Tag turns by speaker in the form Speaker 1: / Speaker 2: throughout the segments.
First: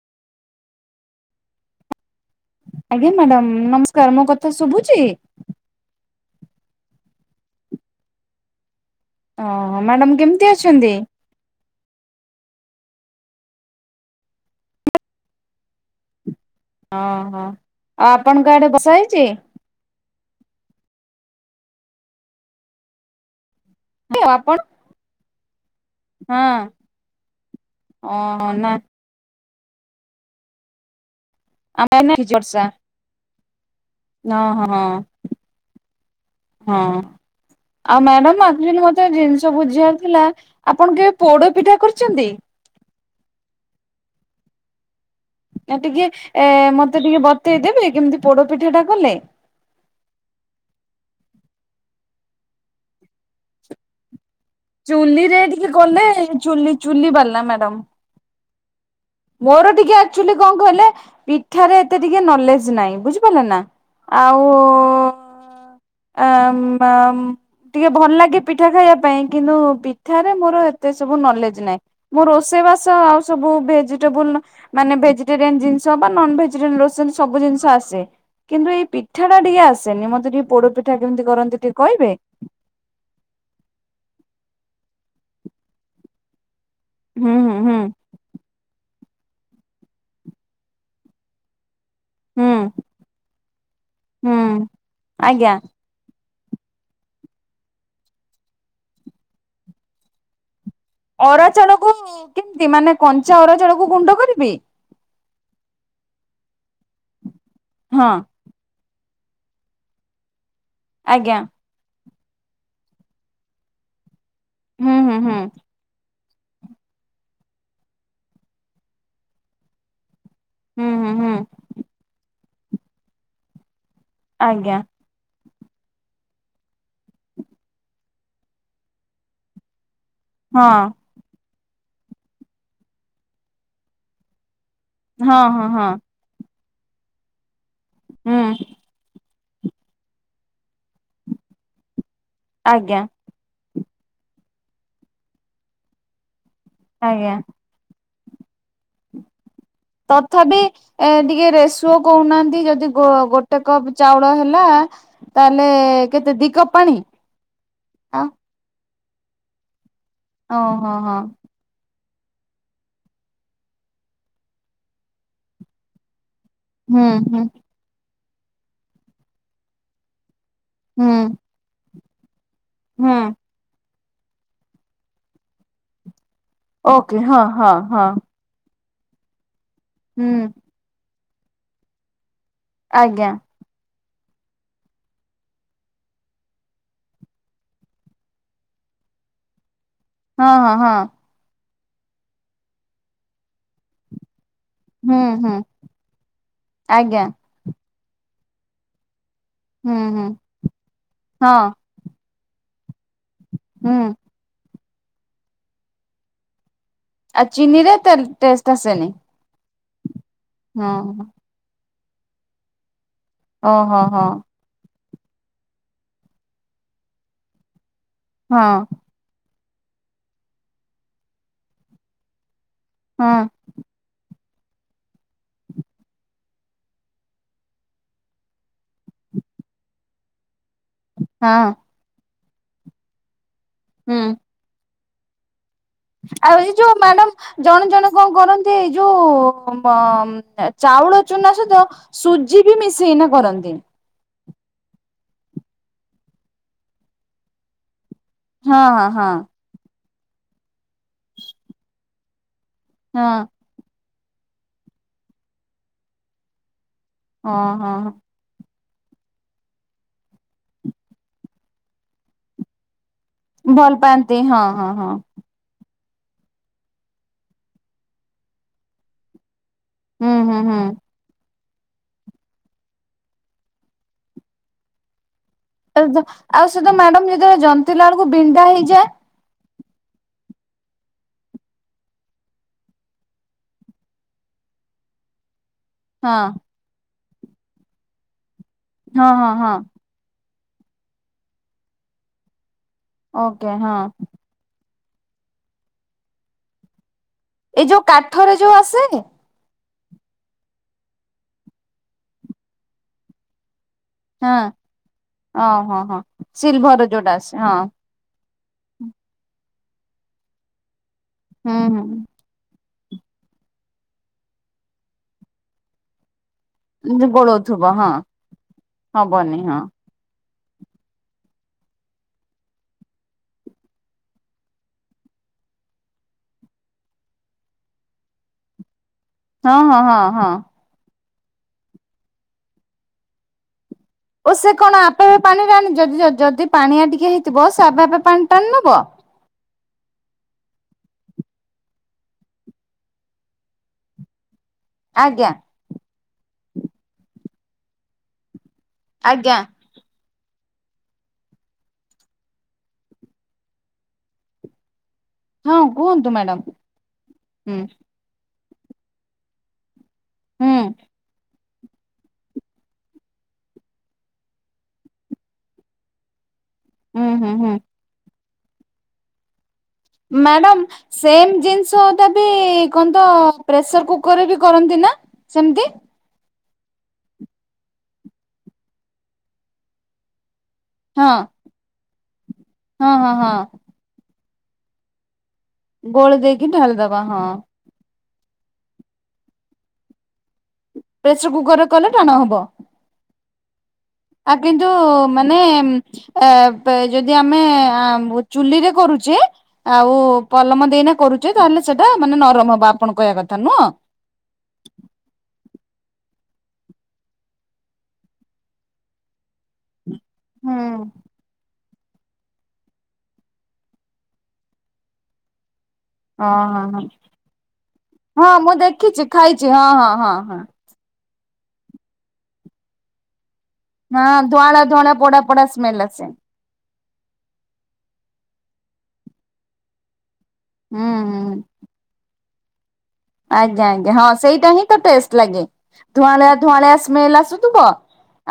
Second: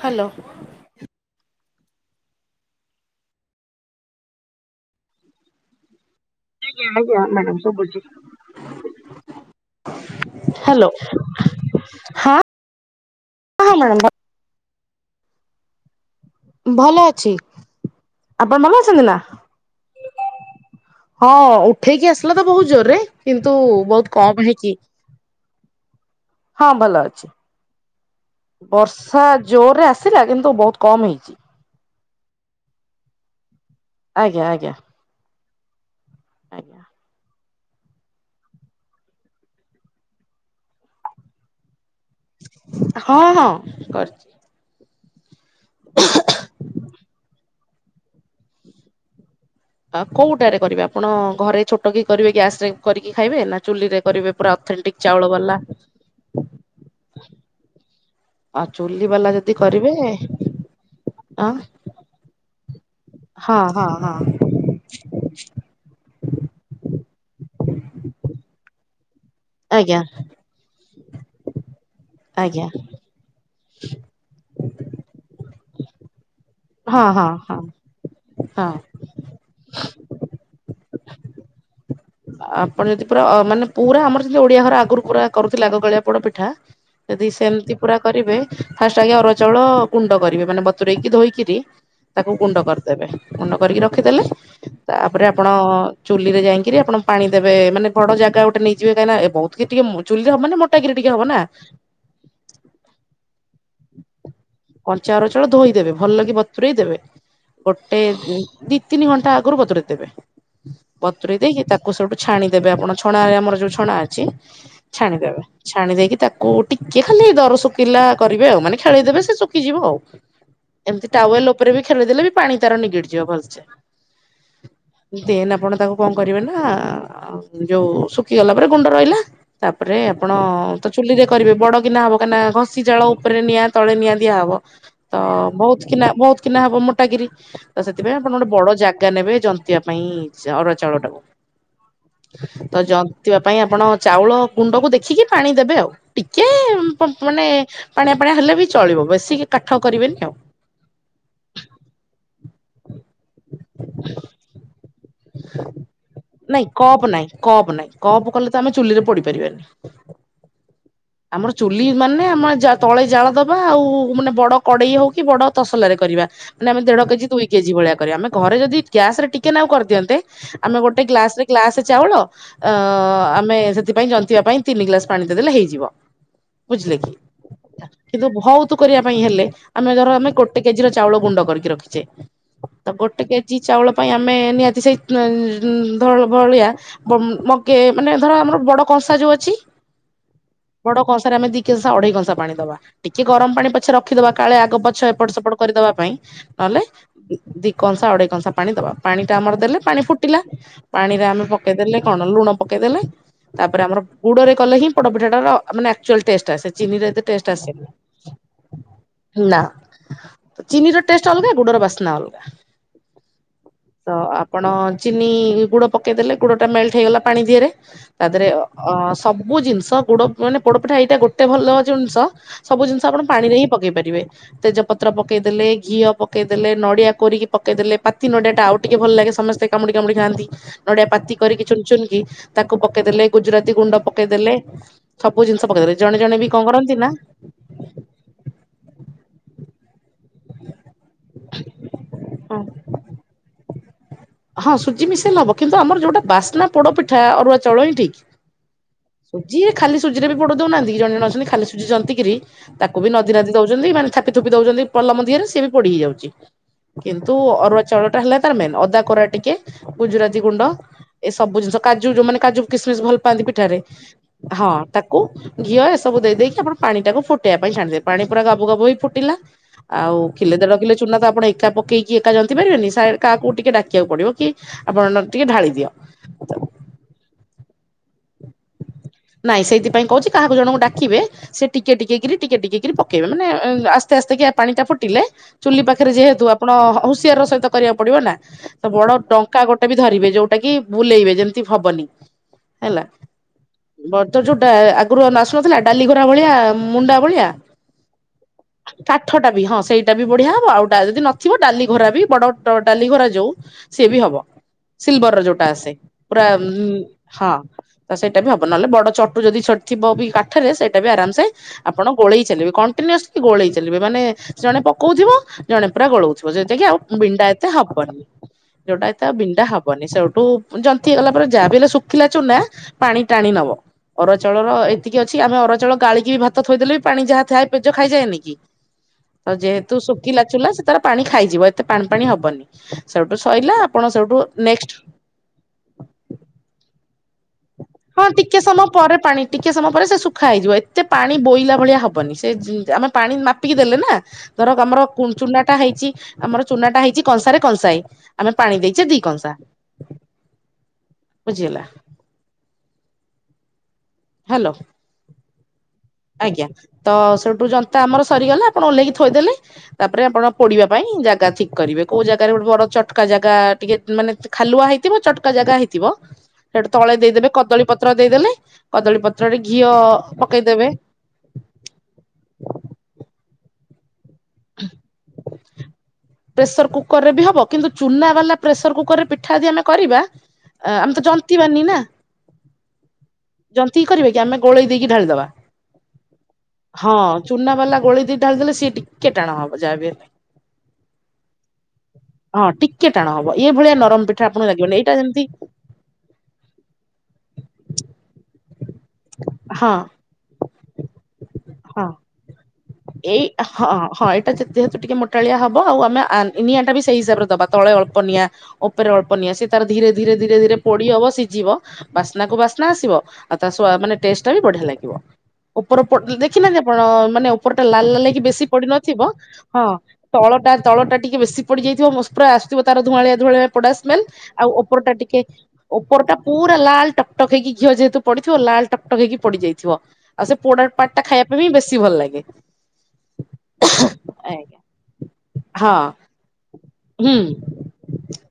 Speaker 1: Hello.
Speaker 2: ଆଜ୍ଞା madam ନମସ୍କାର, ମୋ କଥା ଶୁଭୁଛି?
Speaker 1: ଆଜ୍ଞା ଆଜ୍ଞା ମ୍ୟାଡ଼ାମ ସୁବୁଚି।
Speaker 2: ଓହୋ ମ୍ୟାଡାମ କେମିତି ଅଛନ୍ତି?
Speaker 1: ହାଲୋ ହ [unintelligible] ଭଲ
Speaker 2: ହଁ
Speaker 1: ଅଛି
Speaker 2: ହଁ ଆଉ ଆପଣଙ୍କ
Speaker 1: ଆପଣ
Speaker 2: ଆଡ଼େ
Speaker 1: ଭଲ
Speaker 2: ବସା
Speaker 1: ଅଛନ୍ତି ନା?
Speaker 2: ହେଇଛି?
Speaker 1: ହଁ ଉଠେଇକି ଆସିଲା ତ ବହୁତ ଜୋରରେ କିନ୍ତୁ ବହୁତ
Speaker 2: ଆଉ
Speaker 1: କମ
Speaker 2: ଆପଣ
Speaker 1: ହେଇଚି। ହଁ ଭଲ ଅଛି,
Speaker 2: ଓହୋ ନା
Speaker 1: ବର୍ସ ସା ଜୋରରେ ଆସିଲା କିନ୍ତୁ ବହୁତ କମ୍ ହେଇଛି।
Speaker 2: [unintelligible] ହେଇଚି ବର୍ଷା। ନ
Speaker 1: ଆଜ୍ଞା ଆଜ୍ଞା
Speaker 2: ହଁ ହଁ।
Speaker 1: ଆଜ୍ଞା।
Speaker 2: ଆଉ ମ୍ୟାଡ଼ାମ ଏକ୍ଟୁଲୀ ମତେ ଜିନିଷ ବୁଝିବାର ଥିଲା? ଆପଣ କେବେ ପୋଡ ପିଠା କରିଛନ୍ତି?
Speaker 1: ହଁ ହଁ କରଚି।
Speaker 2: ଆ ଟିକେ ମତେ ଟିକେ ବତେଇଦେବେ କେମତି ପୋଡପିଠା ଟା କଲେ?
Speaker 1: କୋଉଟାରେ କରିବେ ଆପଣ ଘରେ ଛୋଟ କି କରିବେ ଗ୍ୟାସ ରେ କରିକି ଖାଇବେ ନା ଚୁଲି ରେ କରିବେ? ପୁରା ଅଥେଣ୍ଟିକ ଚାଉଳ
Speaker 2: ଚୁଲିରେ
Speaker 1: ବାଲା
Speaker 2: ଟିକେ କଲେ ଚୁଲି ଚୁଲି ବାଲା ମ୍ୟାଡ଼ାମ।
Speaker 1: ଆଉ ଚୁ୍ଲି ବାଲା ଯଦି
Speaker 2: ମୋର
Speaker 1: କରିବେ
Speaker 2: ଟିକେ ଆକ୍ଟୁଲି କଁ କହିଲେ
Speaker 1: ହଁ
Speaker 2: ପିଠାରେ ଏତେ ଟିକେ ନଲେଜ୍ ନାଇଁ ବୁଝିପାରିଲେ ନା
Speaker 1: ହଁ ହଁ ହଁ
Speaker 2: ଆଉ ଓ ଆମ୍ ଆମ୍ ଟିକେ ଭଲ ଲାଗେ ପିଠା ଖାଇବା ପାଇଁ କିନ୍ତୁ
Speaker 1: ଆଜ୍ଞା
Speaker 2: ପିଠାରେ ମୋର ଏତେ ସବୁ ନଲେଜ୍ ନାଇଁ ମୁଁ ରୋଷେଇ
Speaker 1: ଆଜ୍ଞା
Speaker 2: ବାସ ଆଉ ସବୁ ଭେଜେ ଉନ ମାନେ ଭେଜିଟେରିଆନ୍ ଜିନିଷ ବା ନନ୍ ଭିଜିଟେରି
Speaker 1: ହଁ
Speaker 2: ରୋଷେଇ
Speaker 1: ହଁ
Speaker 2: ସବୁ
Speaker 1: ହଁ
Speaker 2: ଜିନିଷ ଆସେ
Speaker 1: ହଁ
Speaker 2: କିନ୍ତୁ ଏଇ ପି ଠାଟା ଟିକେ ଆସେନି ମତେ ଟିକେ ପୋଡ ପିଠା କେମତି କରନ୍ତି ଟିକେ କହିବେ।
Speaker 1: ଆପଣ ଯଦି ପୁରା ଅ ମାନେ ପୁରା ଆମର ଯେନ୍ତି ଓଡିଆ ଘର ଆଗରୁ ପୁରା କରୁଥିଲେ ଆଗ କାଳିଆ ପୋଡ ପିଠା ଯଦି
Speaker 2: ହୁଁ ହୁଁ ହୁଁ
Speaker 1: ସେମତି ପୁରା କରିବେ ଫାଷ୍ ଚାଇଁଆ ଅରୁଆ ଚାଉଳ ଗୁଣ୍ଡ କରିବେ ମାନେ ବତୁରେଇକି ଧୋଇକିରି ତାକୁ
Speaker 2: ହୁଁ
Speaker 1: ଗୁଣ୍ଡ କରିଦେବେ ଗୁଣ୍ଡ କରିକି ରଖିଦେଲେ
Speaker 2: ହୁଁ
Speaker 1: ତାପରେ ଆପଣ
Speaker 2: ଆଜ୍ଞା
Speaker 1: ଚୁଲିରେ ଯାଇଁକିରି ଆପଣ ପାଣି ଦେବେ ମାନେ ବଡ ଜାଗା ଗୋଟେ ନେଇଯିବେ କାହିଁନା ଏ ବୋହୁତ କି ଟିକେ ମୋ ଚୁଲିରେ ହବ ମାନେ ମୋ
Speaker 2: ଅରୁଆ ଚାଉଳକୁ କିମତି ମାନେ କଞ୍ଚା ଅରୁଆ ଚାଉଳକୁ ଗୁଣ୍ଡ କରିବି।
Speaker 1: କଞ୍ଚା ଅରୁଆ ଚାଉଳ ଧୋଇଦେବେ ଭଲ କିି ବତୁରେଇ ଦେବେ ଗୋଟେ
Speaker 2: ହଁ।
Speaker 1: ଉଁ ଦି ତିନି ଘଣ୍ଟା ଆଗୁରୁ ବତୁରେଇ ଦେବେ
Speaker 2: ଆଜ୍ଞା
Speaker 1: ବତୁରେଇ ଦେଇକି କୁ ସେଇଠୁ ଛାଣିଦେବେ ଆପଣ ଛଣାରେ ଆମର ଯୋଉ ଛଣା ଅଛି
Speaker 2: ହୁଁ ହୁଁ ହୁଁ
Speaker 1: ଛାଣିଦେବେ। ଛାଣି ଦେଇକି ତାକୁ ଟିକେ ଖାଲି ଦର ଶୁକିଲା କରିବେ ଆଉ ମାନେ ଖେଳେଇ ଦେବେ ସିଏ ଶୁକିଯିବ ଆଉ।
Speaker 2: ହୁଁ
Speaker 1: ଏମତି
Speaker 2: ହୁଁ ହୁଁ
Speaker 1: ଟାୱେଲ ଓପରେ ବି ଖେଳେଇ ଦେଲେ ବି ପାଣି ତାର ନିଗିଡି ଯିବ ଭଲସେ।
Speaker 2: ଆଜ୍ଞା।
Speaker 1: ଦେନ୍ ଆପଣ ତାକୁ କଁ କରିବେ ନା ଯୋଉ ଶୁଖିଗଲା ପରେ ଗୁଣ୍ଡ ରହିଲା ତାପରେ ଆପଣ
Speaker 2: ହଁ
Speaker 1: ତ ଚୁଲିରେ କରିବେ ବଡ କିିନା ହବ କାହିଁନା ଘଷି ଜାଳ ଉପରେ ନିଆଁ ତଳେ ନିଆଁ ଦିଆ ହବ। ତ
Speaker 2: ହଁ ହଁ
Speaker 1: ବୋହୁତ
Speaker 2: ହଁ
Speaker 1: କିନା ବୋହୁତ କିନା ହବ ମୋଟା କିରି ତ ସେଥିପାଇଁ ଆପଣ ଗୋଟେ
Speaker 2: ହୁଁ
Speaker 1: ବଡ ଜା ଗା ନେବେ ଜନ୍ତିବା ପାଇଁ ଚା ଅରୁଆ ଚାଉଳଟାକୁ। ତ
Speaker 2: ଆଜ୍ଞା
Speaker 1: ଜନ୍ତିବା ପାଇଁ ଆପଣ ଚାଉଳ ଗୁଣ୍ଡକୁ ଦେଖିକି ପାଣି ଦେବେ ଆଉ ଟିକେ ଉଁ [unintelligible]
Speaker 2: ଆଜ୍ଞା
Speaker 1: ମାନେ ପାଣିଆ ପାଣିଆ ହେଲେ ବି ଚଳିବ ବେଶିକି କାଠ କରିବେନି ଆଉ।
Speaker 2: ତଥାପି ଏ ଟିକେ ରେସୁଅ କହୁନାହାନ୍ତି ଯଦି ଗୋ ଗୋଟେ କପ୍ ଚାଉଳ ହେଲା ତାହେଲେ କେତେ ଦି କପ୍ ପାଣି।
Speaker 1: ନାଇଁ କପ୍ ନାଇଁ
Speaker 2: ଆଉ
Speaker 1: କପ୍ କଲେ ତ ଆମେ ଚୁଲିରେ ପୋଡି ପାରିବାନି।
Speaker 2: ଓହୋ ହଁ।
Speaker 1: ଆମର ଚୁଲି ମାନେ ଆମର ଜା ତଳେ ଜାଳ ଦବା ଆଉ ମାନେ ବଡ କଡେଇ ହଉ କି ବଡ ତସଲାରେ କରିବା। ନେ ଆମେ ଦେଢ
Speaker 2: ହୁଁ
Speaker 1: କେଜି
Speaker 2: ହୁଁ
Speaker 1: ଦୁଇ କେଜି ଭଳିଆ କରିବା ଆମେ ଘରେ ଯଦି ଗ୍ୟାସରେ ଟିକେ ନାକୁ କରିଦିଅନ୍ତେ ଆମେ ଗୋଟେ
Speaker 2: ହୁଁ
Speaker 1: ଗ୍ଲାସରେ ଗ୍ଲାସେ ଚାଉଳ ଆ
Speaker 2: ହୁଁ
Speaker 1: ଆମେ ସେଥିପାଇଁ ଜନ୍ତିବା ପାଇଁ ତିନି ଗ୍ଲାସ୍ ପାଣି ଦେଇ ଦେଲେ ହେଇଯିବ ବୁଝିଲେ କି
Speaker 2: ଓକେ ହଁ ହଁ ହଁ
Speaker 1: କିନ୍ତୁ ଭୋଉତ୍ ତୁ କରିବା ପାଇଁ ହେଲେ ଆମେ ଧର ଆମେ
Speaker 2: ହୁଁ
Speaker 1: ଗୋଟେ କେଜିର ଚାଉଳ ଗୁଣ୍ଡ କରିକି ରଖିଛେ ତ ଗୋଟେ
Speaker 2: ଆଜ୍ଞା
Speaker 1: କେ ଜି ଚାଉଳ ପାଇଁ ଆମେ ନିହାତି ସେଇ ଉଁ [unintelligible] ଭଳିଆ ବୋ ଉଁ ମଗେ ମାନେ ଧର ଆମର ବଡ କଂସା ଯୋଉ ଅଛି
Speaker 2: ହଁ ହଁ ହଁ
Speaker 1: ବଡ କଂସାରେ ଆମେ ଦି କେଂସା ଅଢେଇ କଂସା ପାଣି ଦବା ଟିକେ ଗରମ ପାଣି ପଛେ ରଖିଦବା କାଳେ ଆଗ ପଛ
Speaker 2: ହୁଁ
Speaker 1: ଏପଟ ସେପଟ
Speaker 2: ହୁଁ
Speaker 1: କରି ଦବା ପାଇଁ ନହେଲେ
Speaker 2: ଆଜ୍ଞା
Speaker 1: ଉଁ ଦି କଂସା ଅଢେଇ କଂସା ପାଣି ଦବା ପାଣିଟା ଆମର ଦେଲେ
Speaker 2: ହୁଁ
Speaker 1: ପାଣି
Speaker 2: ହୁଁ
Speaker 1: ଫୁଟିଲା ପାଣିରେ ଆମେ
Speaker 2: ହଁ
Speaker 1: ପକେଇ ଦେଲେ କଣ ଲୁଣ ପକେଇ ଦେଲେ ତାପରେ ଆମର
Speaker 2: ହୁଁ
Speaker 1: ଗୁଡରେ କଲେ ହିଁ ପୋଡପିଠାଟାର ଆ ମାନେ ଆକ୍ଚୁଆଲ୍ ଟେଷ୍ଟ ଆସେ ଚିନିରେ ଏତେ
Speaker 2: ଆଉ
Speaker 1: ଟେଷ୍ଟ ଆସେନି ହେ
Speaker 2: ଚିନିରେ ତେ ଟେଷ୍ଟ ଆସେନି
Speaker 1: ନା ତ
Speaker 2: ହଁ
Speaker 1: ଚିନିର ଟେଷ୍ଟ ଅଲଗା। ଗୁଡର ବାସ୍ନା ଅଲଗା
Speaker 2: ଓହୋ ହୋ
Speaker 1: ଆ ପଣ ଚିନି ଗୁଡ ପକେଇ ଦେଲେ ଗୁଡଟା ମେଲ୍ଟ ହେଇଗଲା ପାଣି ଧିଏରେ ତା ଧିଏରେ ଅ
Speaker 2: ହଁ
Speaker 1: ଅ ସବୁ ସବୁ ଜିନିଷ ଗୁଡ ମାନେ ପୋଡପିଠା ଏଇଟା ଗୋଟେ ଭଲ ଜିନିଷ ସବୁ ଜିନିଷ ଆପଣ
Speaker 2: ହଁ
Speaker 1: ପାଣିରେ ହିଁ ପକେଇ ପାରିବେ। ତେଜପତ୍ର ପକେଇଦେଲେ ଘିଅ ପକେଇ ଦେଲେ ନଡିଆ କୋରିକି ପକେଇ ଦେଲେ ପାତି ନଡିଆ ଟା ଆଉ ଟିକେ ଭଲ ଲାଗେ ସମସ୍ତେ କାମୁଡି କାମୁଡି ଖାନ୍ତି। ନଡିଆ ପାତି
Speaker 2: ହଁ
Speaker 1: କରିକି ଚୁନ ଚୁନ କି ତାକୁ ପକେଦେଲେ ଗୁଜୁରାତି ଗୁଣ୍ଡ ପକେଦେଲେ। ସବୁ ଜିନିଷ ପକେଦେବେ।
Speaker 2: ଆରେ ଏ ଯୋଉ ମ୍ୟାଡ଼ାମ ଜଣେ ଜଣେ ଙ୍କ କରନ୍ତି ଏଇ ଯୋଉ ମ ତା ଚାଉଳ ଚୁନା ସହିତ ସୁଜି ବି ମିଶେଇନା କରନ୍ତି।
Speaker 1: ହଁ ସୁଜି ମିଶେଇଲେ ହବ କିନ୍ତୁ ଆମର ଯୋଉଟା ବାସ୍ନା ପୋଡ ପିଠା ଅରୁଆ ଚଉଳ ହିଁ ଠିକ୍।
Speaker 2: ହଁ ହଁ ହଁ।
Speaker 1: ସୁଜିରେ ଖାଲି ସୁଜିରେ ବି ପୋଡ଼ ଦଉନାହାନ୍ତି କି ଜଣେ ଜଣ ଅଛନ୍ତି ଖାଲି ସୁଜି ଜନ୍ତି କିିରି ତାକୁ ବି ନଦୀ ନଦୀ ଦଉଚନ୍ତି ମାନେ ଥାପି ଥୋପି ଦଉଚନ୍ତି ପଲମ ଦିହରେ ସିଏ ବି ପୋଡି ହେଇଯାଉଚି। କିନ୍ତୁ
Speaker 2: ହଁ
Speaker 1: ଅରୁଆ
Speaker 2: ହଁ
Speaker 1: ଚାଉଳ
Speaker 2: ହଁ
Speaker 1: ଟା ହେଲା ତାର ମେନ୍ ଅଦା ପୁର ଟିକେ ଗୁଜୁରାତି ଗୁଣ୍ଡ ଏ ସବୁ ଜିନିଷ କାଜୁ ଯଉମାନେ କାଜୁ କିସମିସ୍ ଭ ପକାନ୍ତି ପିଠାରେ ହଁ ତାକୁ ଘିଅ ଏସବୁ ଦେଇ ଦେଇକି ଆପଣ ପାଣି ଟାକୁ ଫୁଟେଇବା ପାଇଁ ଛାଣିଦେବେ ପାଣି ପୁରା ଗାବୁ ଗାବୁ ହେଇ ଫୁଟିଲା। ଆଉ
Speaker 2: ହୁଁ
Speaker 1: କିଲେ
Speaker 2: ହୁଁ
Speaker 1: ଦେଢ
Speaker 2: ହୁଁ।
Speaker 1: କିଲେ ଚୁନା ତ ଆପଣ ଏକା ପକେଇକି ଏକା ଜନ୍ତି ପାରିବେନି ସା କାକୁ ଟିକେ ଡା ଦେକିଆକୁ ପଡ଼ିବକି ଆପଣ ନହେଲେ ଟିକେ ଢାଳି ଦିଅ। ତ
Speaker 2: ସେତ ଆଉ ସେ ତ ମ୍ୟାଡମ ଯେତବେଳେ ଜନ୍ତିିଲାଳକୁ ବିଣ୍ଡା ହେଇଯାଏ
Speaker 1: ନାଇ ସେଇଥିପାଇ କହୁଚି କାହାକୁ ଜଣଙ୍କୁ ଡାକିବେ। ସେ ଟିକେ ଟିକେକିରି ଟିକେ ଟିକେକିରି ପକେଇବେ ମାନେ ଆସ୍ତେ ଆସ୍ତେ କି ପାଣି ଟା ଫୁଟିଲେ ଚୁଲି ପା ଖେରେ ଯେହେତୁ
Speaker 2: ହଁ
Speaker 1: ଆପଣ ହ୍ ହୁସିଆର ର ସହିତ କରିବାକୁ ପଡିବ ନା ତ ବଡ
Speaker 2: ହଁ ହଁ
Speaker 1: ଟଙ୍କା
Speaker 2: ହଁ
Speaker 1: ଗୋଟେ ବି ସେ ଧରିବେ ଯୋଉଟା କି ବୁଲେଇବେ ଯେମତି ହବନି ହେଲା।
Speaker 2: ଓକେ ହଁ।
Speaker 1: ତ ଯୋଉଟା ଆଗୁରୁ ନା ଆସୁନଥିଲା ଡାଲି ଘୋରା ଭଳିଆ ମୁଣ୍ଡା ଭଳିଆ।
Speaker 2: ଏ ଯୋଉ କାଠରେ ଯୋଉ ଆସେ
Speaker 1: ଟାବି ହଁ ସେଇଟା ବି ବଢିଆ ହବ ଆଉ ଡା ଯଦି ନଥିବ ଡାଲି ଘୋରା ବି ବଡ ଡ ଡାଲି ଘୋରା ଯୋଉ ସିଏ ବି ହବ
Speaker 2: ହଁ
Speaker 1: ସିଲଭର ର ଯୋଉଟା ଆସେ
Speaker 2: ଓହୋ ହଁ
Speaker 1: ପୁରା ଉଁ
Speaker 2: ସିଲଭର ଯୋଉଟା
Speaker 1: ହଁ।
Speaker 2: ଆସେ
Speaker 1: ତ ସେଇଟା ବି ହବ ନହେଲେ ବଡ ଚଟୁ ଯଦି ଛୋ ଥିବ ବି କାଠରେ ସେଇଟା ବି ଆରାମସେ
Speaker 2: ହୁଁ
Speaker 1: ଆପଣ
Speaker 2: ହୁଁ।
Speaker 1: ଗୋଳେଇ ଚାଲିବେ କଣ ଟିନସଲ୍ୟି ଗୋଳେଇ ଚାଲିବେ ମାନେ ସେ ଜଣେ ପକଉଥିବ ଜଣେ ପୁରା ଗୋଳଉଥିବ। ପୋଜେ ଜେଇକି କି ଆଉ ବିଣ୍ଡା ଏତେ
Speaker 2: ଗୋଳଉଥିବ ହଁ
Speaker 1: ହବନି ଯୋଉଟା ଏତେ ଆଉ
Speaker 2: ହବନି
Speaker 1: ବିଣ୍ଡା
Speaker 2: ହଁ
Speaker 1: ହବନି ସେଇଠୁ ଉଁ ଯନ୍ତି ହେଇଗଲା ପରେ ଯାହା ବି ହେଲେ ଶୁଖିଲା ଚୁନା ପାଣି ଟାଣି ନବ। ଅରୁଆ ଚାଉଳର ଏତିକି ଅଛି ଆମେ ଅରୁଆ ଚଉଳ ଗାଳିକି ବି ଭାତ ଥୋଇଦେଲେ ବି ପାଣି ଯାହା ଥାଏ ପେଜ ଖାଇଯାଏନି କି। ତ
Speaker 2: ହଁ
Speaker 1: ଯେହେତୁ
Speaker 2: ହଁ ହଁ
Speaker 1: ଶୁଖିଲା
Speaker 2: ହଁ।
Speaker 1: ଚୁଲା ସେ ତାର ପାଣି ଖାଇଯିବ ଏତେ ପାଣି ପାଣି ହବନି ସେଇଠୁ ସଇଲେ
Speaker 2: ଓ ସେ କଣ ଆପେ ପାଣିରା ନିଜେ ଜ ଯଦି ପାଣିଆ ଟିକେ ହେଇଥିବ ସେ ଆପେ ଆପେ
Speaker 1: ହଁ
Speaker 2: ପାଣି
Speaker 1: ଟିକେ
Speaker 2: ଟାନ
Speaker 1: ସମୟ
Speaker 2: ନବ
Speaker 1: ପରେ ପାଣି ଟିକେ ସମୟ ପରେ ସେ ଶୁଖା ହେଇଯିବ ଏତେ ପାଣି ବୋଇଲା ଭଳିଆ ହବନି ସେ ଯେ ଆମେ ପାଣି ମାପିକି ଦେଲେ ନା। ଧର ଗମଡ କୁ କୁନ୍
Speaker 2: ଆଜ୍ଞା
Speaker 1: ଚୁନାଟା ହେଇଚି ଆମର ଚୁନାଟା ହେଇଛି କଂସାରେ କଂସାଏ ଆମେ ପାଣି ଦେଇଚେ ଦି କଂସା
Speaker 2: ଆଜ୍ଞା
Speaker 1: ବୁଝିହେଲା। ହାଲୋ।
Speaker 2: ହଁ କୁହନ୍ତୁ। ମ୍ୟାଡାମ
Speaker 1: ଆଜ୍ଞା ତ ସେଠୁ
Speaker 2: ହୁଁ
Speaker 1: ଜନ୍ତା ଆମର ସରିଗଲା ଆପଣ ଓହ୍ଲେଇକି ଥୋଇଦେଲେ। ତାପରେ ଆପଣ
Speaker 2: ହୁଁ
Speaker 1: ପୋଡିବା ପାଇଁ ଜାଗା ଠିକ୍ କରିବେ। କୋଉ ଜାଗାରେ ଗୋଟେ ବଡ ଚଟକା ଜାଗା ଟିକେ ମାନେ ଖାଲୁଆ ହେଇଥିବ ଚଟକା ଜାଗା ହେଇଥିବ ହେଟୁ ତଳେ
Speaker 2: ହୁଁ
Speaker 1: ଦେଇଦେବେ
Speaker 2: ହୁଁ ହୁଁ
Speaker 1: କଦଳୀ ପତ୍ର ଦେଇଦେଲେ କଦଳୀ ପତ୍ରରେ ଘିଅ ପକେଇଦେବେ
Speaker 2: ମ୍ୟାଡ଼ାମ ସେମ୍ ଜିନିଷଟା ବି ଙ୍କ ତ ପ୍ରେସର କୁକରରେ ବି କରନ୍ତି ନା ସେମିତି?
Speaker 1: ପ୍ରେସର କୁକର ରେ ବି ହବ କିନ୍ତୁ ଚୁନା ବାଲା ପ୍ରେସର କୁକରରେ ପିଠା ଯଦି ଆମେ କରିବା ଆମେ ତ
Speaker 2: ହଁ
Speaker 1: ଜନ୍ତିବାନି ନା
Speaker 2: ହଁ ହଁ ହଁ
Speaker 1: ଜନ୍ତିକି କରବାକି ଆମେ ଗୋଳେଇ ଦେଇକି ଢାଳିଦବା।
Speaker 2: ଗୋଳି ଦେଇକି ଢାଳିଦବା
Speaker 1: ହଁ ଚୁନା ବାଲା ଗୋଳି ଦି ଢାଳିଦଲେ ସିଏ ଟିକେ ଟାଣ ହବ ଯାହା ବି ହେ
Speaker 2: ପ୍ରେସର କୁକରରେ କଲେ ଟାଣ ହବ।
Speaker 1: କେେ ଟାଣ ହବ ଏଇ ଭଳିଆ ନରମ ପେ
Speaker 2: ଆ କିନ୍ତୁ ମାନେ ଯଦି ଆମେ ଚୁଲିରେ କରୁଛୁ। ଯେ
Speaker 1: ହଁ
Speaker 2: ଆଉ ପଲମ ଦେଇନା କରୁଛେ ତାହେଲେ
Speaker 1: ହଁ।
Speaker 2: ସେଟା ମାନେ ନରମ ହବ ଆପଣ କହିବା କଥା ନୁହଁ।
Speaker 1: ଯେତେତୁ ଟିକେ ମୋଟାଳିଆ ହବ ଆଉ ଆମେ ନିଆଁ ଟା ବି ସେଇ ହିସାବରେ ଦବା ତଳେ ଅଳ୍ପ ନିଆଁ ଉପରେ ଅଳ୍ପ ନିଆ ସେ ତାର ଧୀରେ ଧୀରେ ଧୀରେ
Speaker 2: ହୁଁ
Speaker 1: ଧୀରେ ପଡି ହବ ସିଝିବ ବାସ୍ନା କୁ ବାସ୍ନା ଆସିବ ଆଉ ତା ମାନେ ଟେଷ୍ଟ ଟା ବି ବଢିଆ ଲାଗିବ। ଉପର
Speaker 2: ହଁ
Speaker 1: ଦେଖିନାହାନ୍ତି
Speaker 2: ହଁ
Speaker 1: ଆପଣ
Speaker 2: ହଁ
Speaker 1: ମାନେ ଉପର ଟା ଲାଲ ଲା ଲକି
Speaker 2: ହଁ
Speaker 1: ବେଶୀ
Speaker 2: ମୁଁ
Speaker 1: ପଡି ନଥିବ।
Speaker 2: ଦେଖିଛି ଖାଇଛି
Speaker 1: ହଁ
Speaker 2: ହଁ।
Speaker 1: ତଳଟା ତଳଟା ଟିକେ ବେଶୀ ପୋଡିଯାଇଥିବ ମ ପୁରା ଆସିଥିବ ତାର ଧୂଆଳିଆ ଧୂଆଳିଆ- ପୋଡା ସ୍ମେଲ
Speaker 2: ହଁ
Speaker 1: ଆଉ
Speaker 2: ଧୂଆଁଳା
Speaker 1: ଉପରଟା
Speaker 2: ଧୂଆଁଳା
Speaker 1: ଟିକେ
Speaker 2: ପୋଡା ପୋଡା ସ୍ମେଲ ଆସେ
Speaker 1: ଉପରଟା ପୁରା ଲାଲ ଟକ୍ଟକ ହେଇକି ଘିଅ ଯେହେତୁ ପଡିଥିବ ଲାଲ ଟକ୍ଟକ ହେଇକି ପଡିଯାଇଥିବ। ଆଉ ସେ ପୋଡା
Speaker 2: ହୁଁ
Speaker 1: ପାଟ ଟା ଖାଇବା ପାଇଁ
Speaker 2: ହୁଁ।
Speaker 1: ବି ବେଶୀ ଭଲ ଲାଗେ।
Speaker 2: ଆଜ୍ଞା ଆଜ୍ଞା ହଁ ସେଇଟା
Speaker 1: ଆଜ୍ଞା
Speaker 2: ହିଁ ତ ଟେଷ୍ଟ ଲାଗେ
Speaker 1: ହଁ
Speaker 2: ଧୂଆଁଳିଆ ଧୁଆଁଳିଆ
Speaker 1: ହୁଁ
Speaker 2: ସ୍ମେଲ ଆସୁଥିବ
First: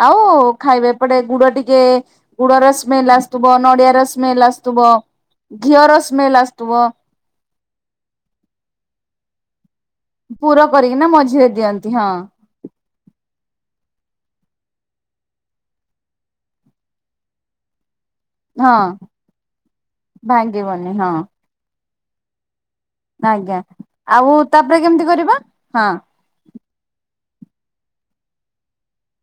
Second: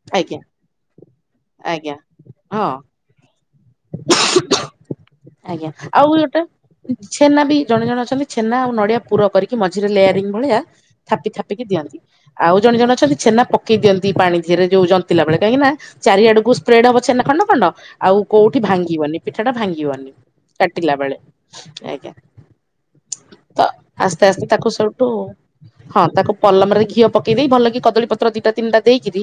Speaker 2: ଆଉ
Speaker 1: ଆଜ୍ଞା
Speaker 2: ଖାଇବେ ଏପଟେ ଗୁଡ ଟିକେ
Speaker 1: ଆଜ୍ଞା
Speaker 2: ଗୁଡର
Speaker 1: ହଁ
Speaker 2: ସ୍ମେଲ ଆସୁ ଆଥିବ ନଡିଆ ର ସ୍ମେଲ ଆସୁଥିବ
Speaker 1: ଆଜ୍ଞା
Speaker 2: ଘିଅ ର
Speaker 1: ଆଉ
Speaker 2: ସ୍ମେଲ
Speaker 1: ଗୋଟେ
Speaker 2: ଆସୁଥିବ।
Speaker 1: ଛେନା ବି ଜଣେ ଜଣ ଅଛନ୍ତି ଛେନା ଆଉ ନଡିଆ ପୁର କରିକି ମଝିରେ ଲେଆ ଭଳିଆ
Speaker 2: ପୁର କରିକିନା
Speaker 1: ଥାପି
Speaker 2: ମଝିରେ
Speaker 1: ଥାପିକି ଦିଅନ୍ତି।
Speaker 2: ହଁ
Speaker 1: ଆଉ ଜଣେ ଜଣ ଅଛନ୍ତି ଛେନା ପକେଇ ଦିଅନ୍ତି ପାଣି [unintelligible] ଯୋଉ ଜନ୍ତିଲା ବେଳେ କାହିଁକି ନା ଚାରିଆଡକୁ ସ୍ପ୍ରେଡ଼ ହବ ଛେନା ଖଣ୍ଡ ଖଣ୍ଡ। ଆଉ କୋଉଠି
Speaker 2: ହଁ।
Speaker 1: ଭାଙ୍ଗିବନି ପିଠା ଟା ଭାଙ୍ଗିବନି
Speaker 2: ଭାଙ୍ଗିବନି
Speaker 1: କାଟିଲା
Speaker 2: ହଁ
Speaker 1: ବେଳେ ଆଜ୍ଞା।
Speaker 2: ଆଜ୍ଞା।
Speaker 1: ତ ଆସ୍ତେ
Speaker 2: ଆଉ
Speaker 1: ଆସ୍ତେ ତାକୁ
Speaker 2: ତାପରେ କେମିତି
Speaker 1: ସେବଠୁ
Speaker 2: କରିବା
Speaker 1: ହଁ ତାକୁ ପଲମରେ ଘିଅ ପକେଇ ଦେଇ ଭଲ କି କଦଳୀପତ୍ର ଦିଟା ତିନିଟା ଦେଇକିରି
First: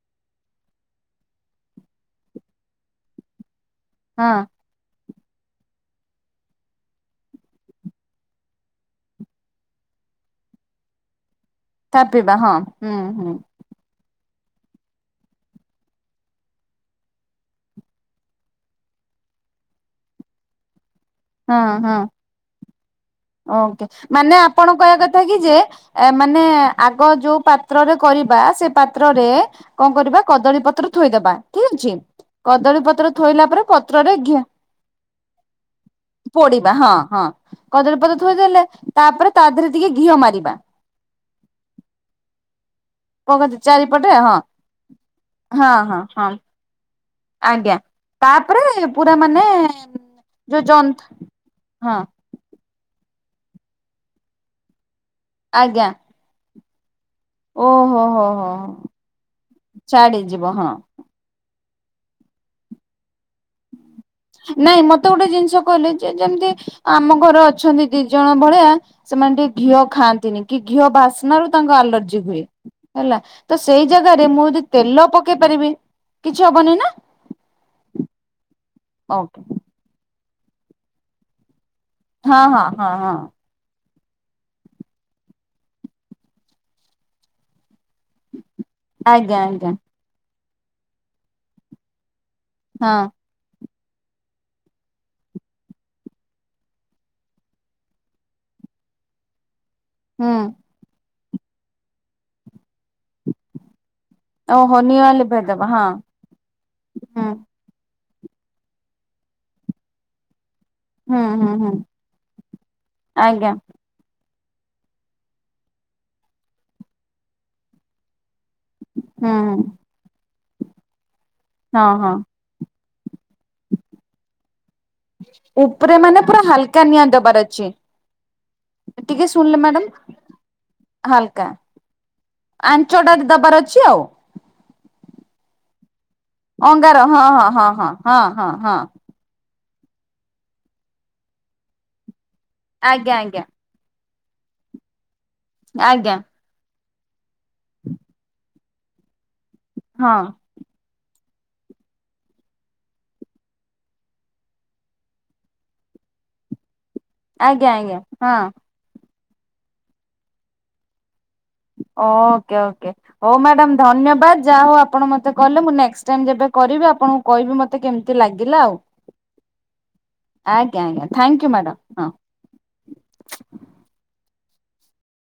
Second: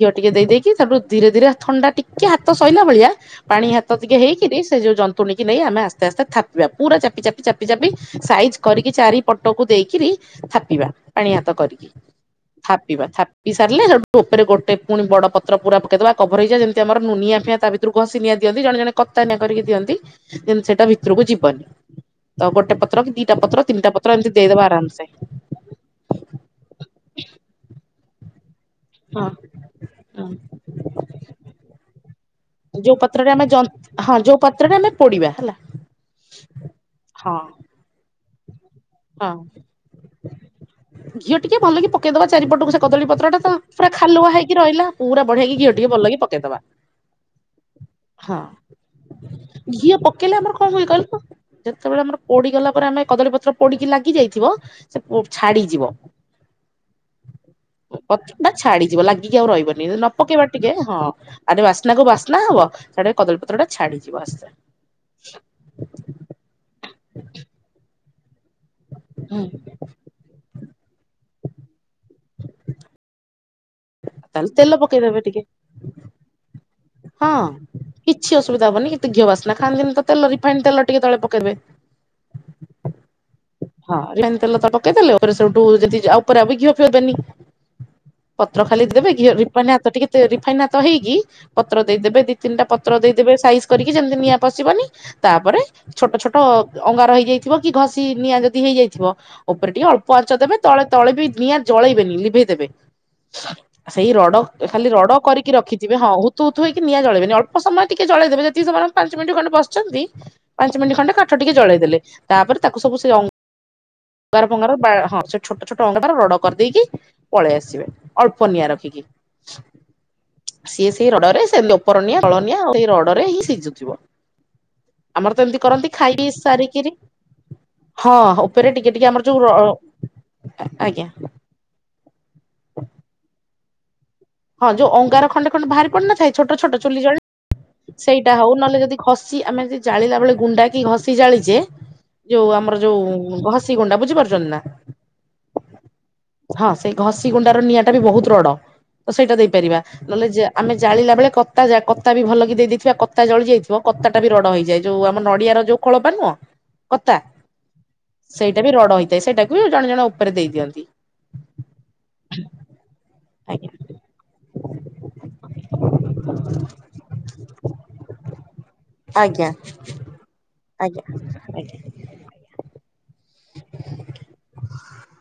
Speaker 1: ଘିଅ ଟିକେ ଦେଇେଇକି ତାପୁ ଧୀରେ ଧୀରେ ଥଣ୍ଡା ଟିକେ ହାତ ସୋଇଲା ଭଳିଆ ପାଣି ହାତ ଟିକେ
Speaker 2: ହଁ
Speaker 1: ହେଇକିରି ଯୋଉ ଜନ୍ତୁଣୀ ନେଇ ଆମେ ଆସ୍ତେ ଆସ୍ତେ ଥାପିବା। ପୁରା ଚାପି ଚାପି ଚାପି ଚାପି ସାଇଜ୍ କରିକି ଚାରି ପଟକୁ ଦେଇକରି ଥାପିବା ପାଣି ହାତ କରିକି।
Speaker 2: ଥାପିବା ହଁ ହୁଁ
Speaker 1: ଥାପିବା
Speaker 2: ହୁଁ।
Speaker 1: ଥାପି ସାରିଲେୁ ଉପରେ ଗୋଟେ ପୁଣି ବଡ଼ ପତ୍ର ପକେଇଦବା କଭର ହେଇଯ ଯେମତିମର ନିଆ ଫିଆ ତା ଭିତରୁକୁ ଘଷି ନିଆଁ ଦିଅନ୍ତି ଜଣେ ଜଣେ କତା ନିଆଁ କରିକି ଦିଅନ୍ତି ଯେ ସେଟା ଭିତରକୁ
Speaker 2: ହଁ
Speaker 1: ଯିବନି।
Speaker 2: ହଁ
Speaker 1: ତ ଗୋଟେ ପତ୍ର ଦି
Speaker 2: ଓକେ ମାନେ ଆପଣ କହିବା କଥା କି ଯେ ଏ ମାନେ ଆଗ ଯୋଉ ପାତ୍ରରେ କରିବା ସେ ପ
Speaker 1: ହଁ
Speaker 2: ପତ୍ରରେ କଣ
Speaker 1: ହଁ।
Speaker 2: କରିବା କଦଳୀ ପତ୍ର ଥୋଇଦବା। ଠିକ ଅଛି କଦଳୀ
Speaker 1: ଯୋଉ
Speaker 2: ପତ୍ର
Speaker 1: ପତ୍ରରେ
Speaker 2: ଥୋଇଲା
Speaker 1: ଆମେ
Speaker 2: ପରେ
Speaker 1: ଜନ୍ତ
Speaker 2: ପତ୍ରରେ
Speaker 1: ହଁ
Speaker 2: ଘି
Speaker 1: ଯୋଉ ପାତ୍ରରେ ଆମେ ପୋଡିବା। ହେଲା
Speaker 2: ପୋଡିବା ହଁ ହଁ କଦଳୀ ପତ୍ର ଥୋଇଦେଲେ
Speaker 1: ହଁ
Speaker 2: ତାପରେ ତା ଦେହରେ ଟିକେ ଘିଅ ମାରିବା।
Speaker 1: ଘିଅ ଟିକେ ଭଲ କି ପେଇଦବା ଚାରିପଟକୁ। କଦଳୀ
Speaker 2: କଣ
Speaker 1: ପତ୍ରଟା ତ
Speaker 2: କହନ୍ତି
Speaker 1: ପୁରା
Speaker 2: ଚାରିପଟେ ହଁ
Speaker 1: ଖାଲୁଆହେଇକି ରହିଲା। ପୁରା ବଢିଆକି
Speaker 2: ହଁ
Speaker 1: ଘିଅ ଟିକେ
Speaker 2: ହଁ
Speaker 1: ଭଲକି
Speaker 2: ହଁ
Speaker 1: ପକେଇଦବା
Speaker 2: ଆଜ୍ଞା
Speaker 1: ହଁ
Speaker 2: ତାପରେ ପୁରା ମାନେ
Speaker 1: ଘିଅ ପକେଇଲେ ଆମର
Speaker 2: ଯୋଉ
Speaker 1: କଣ
Speaker 2: ଜ
Speaker 1: ହୁଏ କହିଲ
Speaker 2: ହଁ
Speaker 1: ଯେତେବେଳେ ଆମର ପୋଡିଗଲା ପରେ ଆମେ କଦଳୀ ପତ୍ର ପୋଡିକି ଲାଗି ଯାଇଥିବ ସେ ଛାଡିଯିବ।
Speaker 2: ଆଜ୍ଞା ଓହୋ ହୋ ହୋ
Speaker 1: ପତ୍ରଟା ଛାଡିଯିବ ଲାଗିକି ଆଉ ରହିବନି ନ ପକେଇବା ଟିକେ ହଁ ଆରେ ବାସ୍ନା କୁ ବାସ୍ନା ହବ ସେଆଡେ କଦଳୀ ପତ୍ରଟା ଛାଡିଯିବ। ଆସ୍ତେ
Speaker 2: ନାଇଁ ମତେ ଗୋଟେ ଜିନିଷ କହିଲେ ଯେ ଯେମିତି ଆମ ଘରେ ଅଛନ୍ତି ଦି ଜଣ ଭଳିଆ। ସେମାନେ
Speaker 1: ହୁଁ
Speaker 2: ଟିକେ ଘିଅ ଖାଆନ୍ତିନି କି ଘିଅ ବାସ୍ନ ରୁ ତାଙ୍କର ଆଲର୍ଜି ହୁଏ। ହେଲା ତ ସେଇ ଜାଗାରେ ମୁଁ
Speaker 1: ତାହେଲେ
Speaker 2: ଯଦି ତେଲ
Speaker 1: ପକେଇଦେବେ ଟିକେ
Speaker 2: ପକେଇ ପାରିବି କିଛି ହବନି ନା?
Speaker 1: ହଁ କିଛି ଅସୁବିଧା ହବନି। କିନ୍ତୁ ଘିଅ
Speaker 2: ଓକେ
Speaker 1: ବାସିନା ଖାନ୍ତିିନି ତେଲ ରିଫାଇନ୍ ତେଲ ଟିକେ ତଳେ ପକେଇବେ।
Speaker 2: ହଁ ହଁ ହଁ ହଁ
Speaker 1: ହଁ ରିଫାଇନ୍ ତେଲ ତ ପକେଇ ଦେଲେ। ଓପରେ ସେଇଠୁ ଯଦି ଆଉ ଉପରେ ଆଉ ଘିଅ ଫିଏ ହେବେନି। ପତ୍ର ଖାଲି ଦେବେ। ଘିଅ
Speaker 2: ଆଜ୍ଞା
Speaker 1: ରିଫାଇନ୍
Speaker 2: ଆଜ୍ଞା
Speaker 1: ରେ ହାତ ଟିକେ ତେ, ରିଫାଇନ୍ ହାତ ହେଇକି ପତ୍ର ଦେଇଦେବେ ଦି ତିନିଟା ପତ୍ର
Speaker 2: ହଁ
Speaker 1: ଦେଇ ଦେବେ ସାଇ କରି ଯେମତି ନିଆଁ ପଶିବନି। ତାପରେ ଛୋଟ ଛୋଟ ଅଙ୍ଗାର ହେଇଯାଇଥିବ କି ଘଷି ନିଆଁ ହେଇଯାଇଥିବ। ଉପରେ ଟିକେ ଅଳ୍ପ ଆଞ୍ଚ
Speaker 2: ହୁଁ
Speaker 1: ଦେବେ ତଳେ ତଳେ ବି ନିଆଁ ଜଳେଇବେନି ଲିଭେଇ ଦେବେ। ସେଇ ଡ
Speaker 2: ଓହୋ
Speaker 1: ଖାଲି ରଡ
Speaker 2: ନିଆଁ
Speaker 1: କରିକି
Speaker 2: ଲିଭେଇଦବ
Speaker 1: ରଖିଥିବେ। ହଁ ହତୁହୁତୁ ହେଇକି ନିଆଁ
Speaker 2: ହୁଁ
Speaker 1: ଜାଳେଇବେନି ଅଳ୍ ଳ୍ପ ସମୟ ଟିକେ ଜଳେଇ ଦେବେ। ଯେଦକି ସେମାନେ ପାଞ୍ଚ ମିନିଟ୍ ଖଣ୍ଡେ ବସିଛନ୍ତି ପାଞ୍ଚ ମିନିଟ୍ ଖଣ୍ଡେ
Speaker 2: ହୁଁ
Speaker 1: କାଠ
Speaker 2: ହୁଁ
Speaker 1: ଟିକେ
Speaker 2: ହୁଁ
Speaker 1: ଜଳେଇ ଦେଲେ। ତାପରେ ତାକୁ ସବୁ ସେ ଅଁ
Speaker 2: ଆଜ୍ଞା
Speaker 1: ଅଙ୍ଗାର ଫଙ୍ଗାର, ବା ହଁ ସେ ଛୋଟ ଛୋଟ ଅଙ୍ଗାର ରଡ କରିଦେଇକି ପଳେଇ ଆସିବେ। ଅଳ୍ପ ନିଆଁ ରଖିକି।
Speaker 2: ହୁଁଁ।
Speaker 1: ସିଏ ସେଇ ରଡରେ ସେମତି
Speaker 2: ହଁ
Speaker 1: ଉପର
Speaker 2: ହଁ
Speaker 1: ନିଆଁ ତଳ ନିଆଁ ସେଇ ରଡରେ ହିଁ ସିଝୁଥିବ। ଆମର ତ ଏମିତି କରନ୍ତି
Speaker 2: ଉପରେ ମାନେ
Speaker 1: ଖାଇ
Speaker 2: ପୁରା ହାଲକା
Speaker 1: ସାରିକିରି,
Speaker 2: ନିଆଁ ଦବାର ଅଛି।
Speaker 1: ହଁ ଉପରେ ଟିକେ କେ ଟିକେ ଆମର ଯୋଉ -ଆଜ୍ଞା।
Speaker 2: କା ଆଞ୍ଚଟା ଦବାର ଅଛି ଆଉ।
Speaker 1: ହଁ ଯୋଉ ଅଙ୍ଗାର ଖଣ୍ଡେ ଖଣ୍ଡ ବାହାରି ପଡି ନଥାଏ? ଛୋଟ ଛୋଟ
Speaker 2: ଅଙ୍ଗାର
Speaker 1: ଚୁଲି
Speaker 2: ହଁ
Speaker 1: ଜଳେ,
Speaker 2: ହଁ ହଁ ହଁ ହଁ
Speaker 1: ସେଇଟା
Speaker 2: ହଁ
Speaker 1: ହୋଉ
Speaker 2: ହଁ
Speaker 1: ନହେଲେ ଯଦି ଘଷି ଆମେ ଯ ଜାଳିଲା ବେଳେ ଗୁଣ୍ଡା କି ଘଷି ଜାଳିଛେ। ଯୋଉ ଆମର ଯୋଉ
Speaker 2: ଆଜ୍ଞା
Speaker 1: ଘ ଘଷି ଗୁଣ୍ଡା ବୁଝିପାରୁଛନ୍ତି ନା?
Speaker 2: ଆଜ୍ଞା।
Speaker 1: ହଁ ସେଇ ଘଷି ଗୁଣ୍ଡାର ନିଆଁ ଟା ବି ବୋହୁତ୍ ରଡ, ତ ସେଇଟା ଦେଇପାରିବା।
Speaker 2: ହଁ
Speaker 1: ନହେଲେ ଆମେ ଜାଳିଲା ବେଳେ କତା କତା ବି ଭଲ କିି ଦେଇଥିବା କତା ଜଳି ଯାଇଥିବ କତାଟା ବି ରଡ ହେଇଯାଏ। ଯୋଉ ଆମ ନଡିଆର ଯୋଉ ଖୋଳପା ନୁହଁ, କତା
Speaker 2: ଆଜ୍ଞା ଆଜ୍ଞା ହଁ
Speaker 1: ସେଇଟା ବି ରଡ ହେଇ ସେଇଟାକୁ ବି ଜଣେ ଜଣ ଉପରେ ଦେଇ ଦିଅନ୍ତି।
Speaker 2: ଓ ଓକେ, ଓକେ। ହୋଉ
Speaker 1: ଆଜ୍ଞା
Speaker 2: ମ୍ୟାଡମ୍ ଧନ୍ୟବାଦ୍ ଯାହା ହୋଉ ଆପଣ ମତେ କହିଲେ। ମୁଁ ନେଷ୍ଟ ଟାଇମ୍ ଯେବେ କରିବି ଆପଣଙ୍କୁ କହିବୁ ମତେ କେମିତି ଲାଗିଲା ଆଉ?
Speaker 1: ଆଜ୍ଞା।
Speaker 2: ଆଜ୍ଞା ଆଜ୍ଞା, ଥ୍ୟାଙ୍କୟୁ ମ୍ୟାଡ଼ମ୍ ହଁ।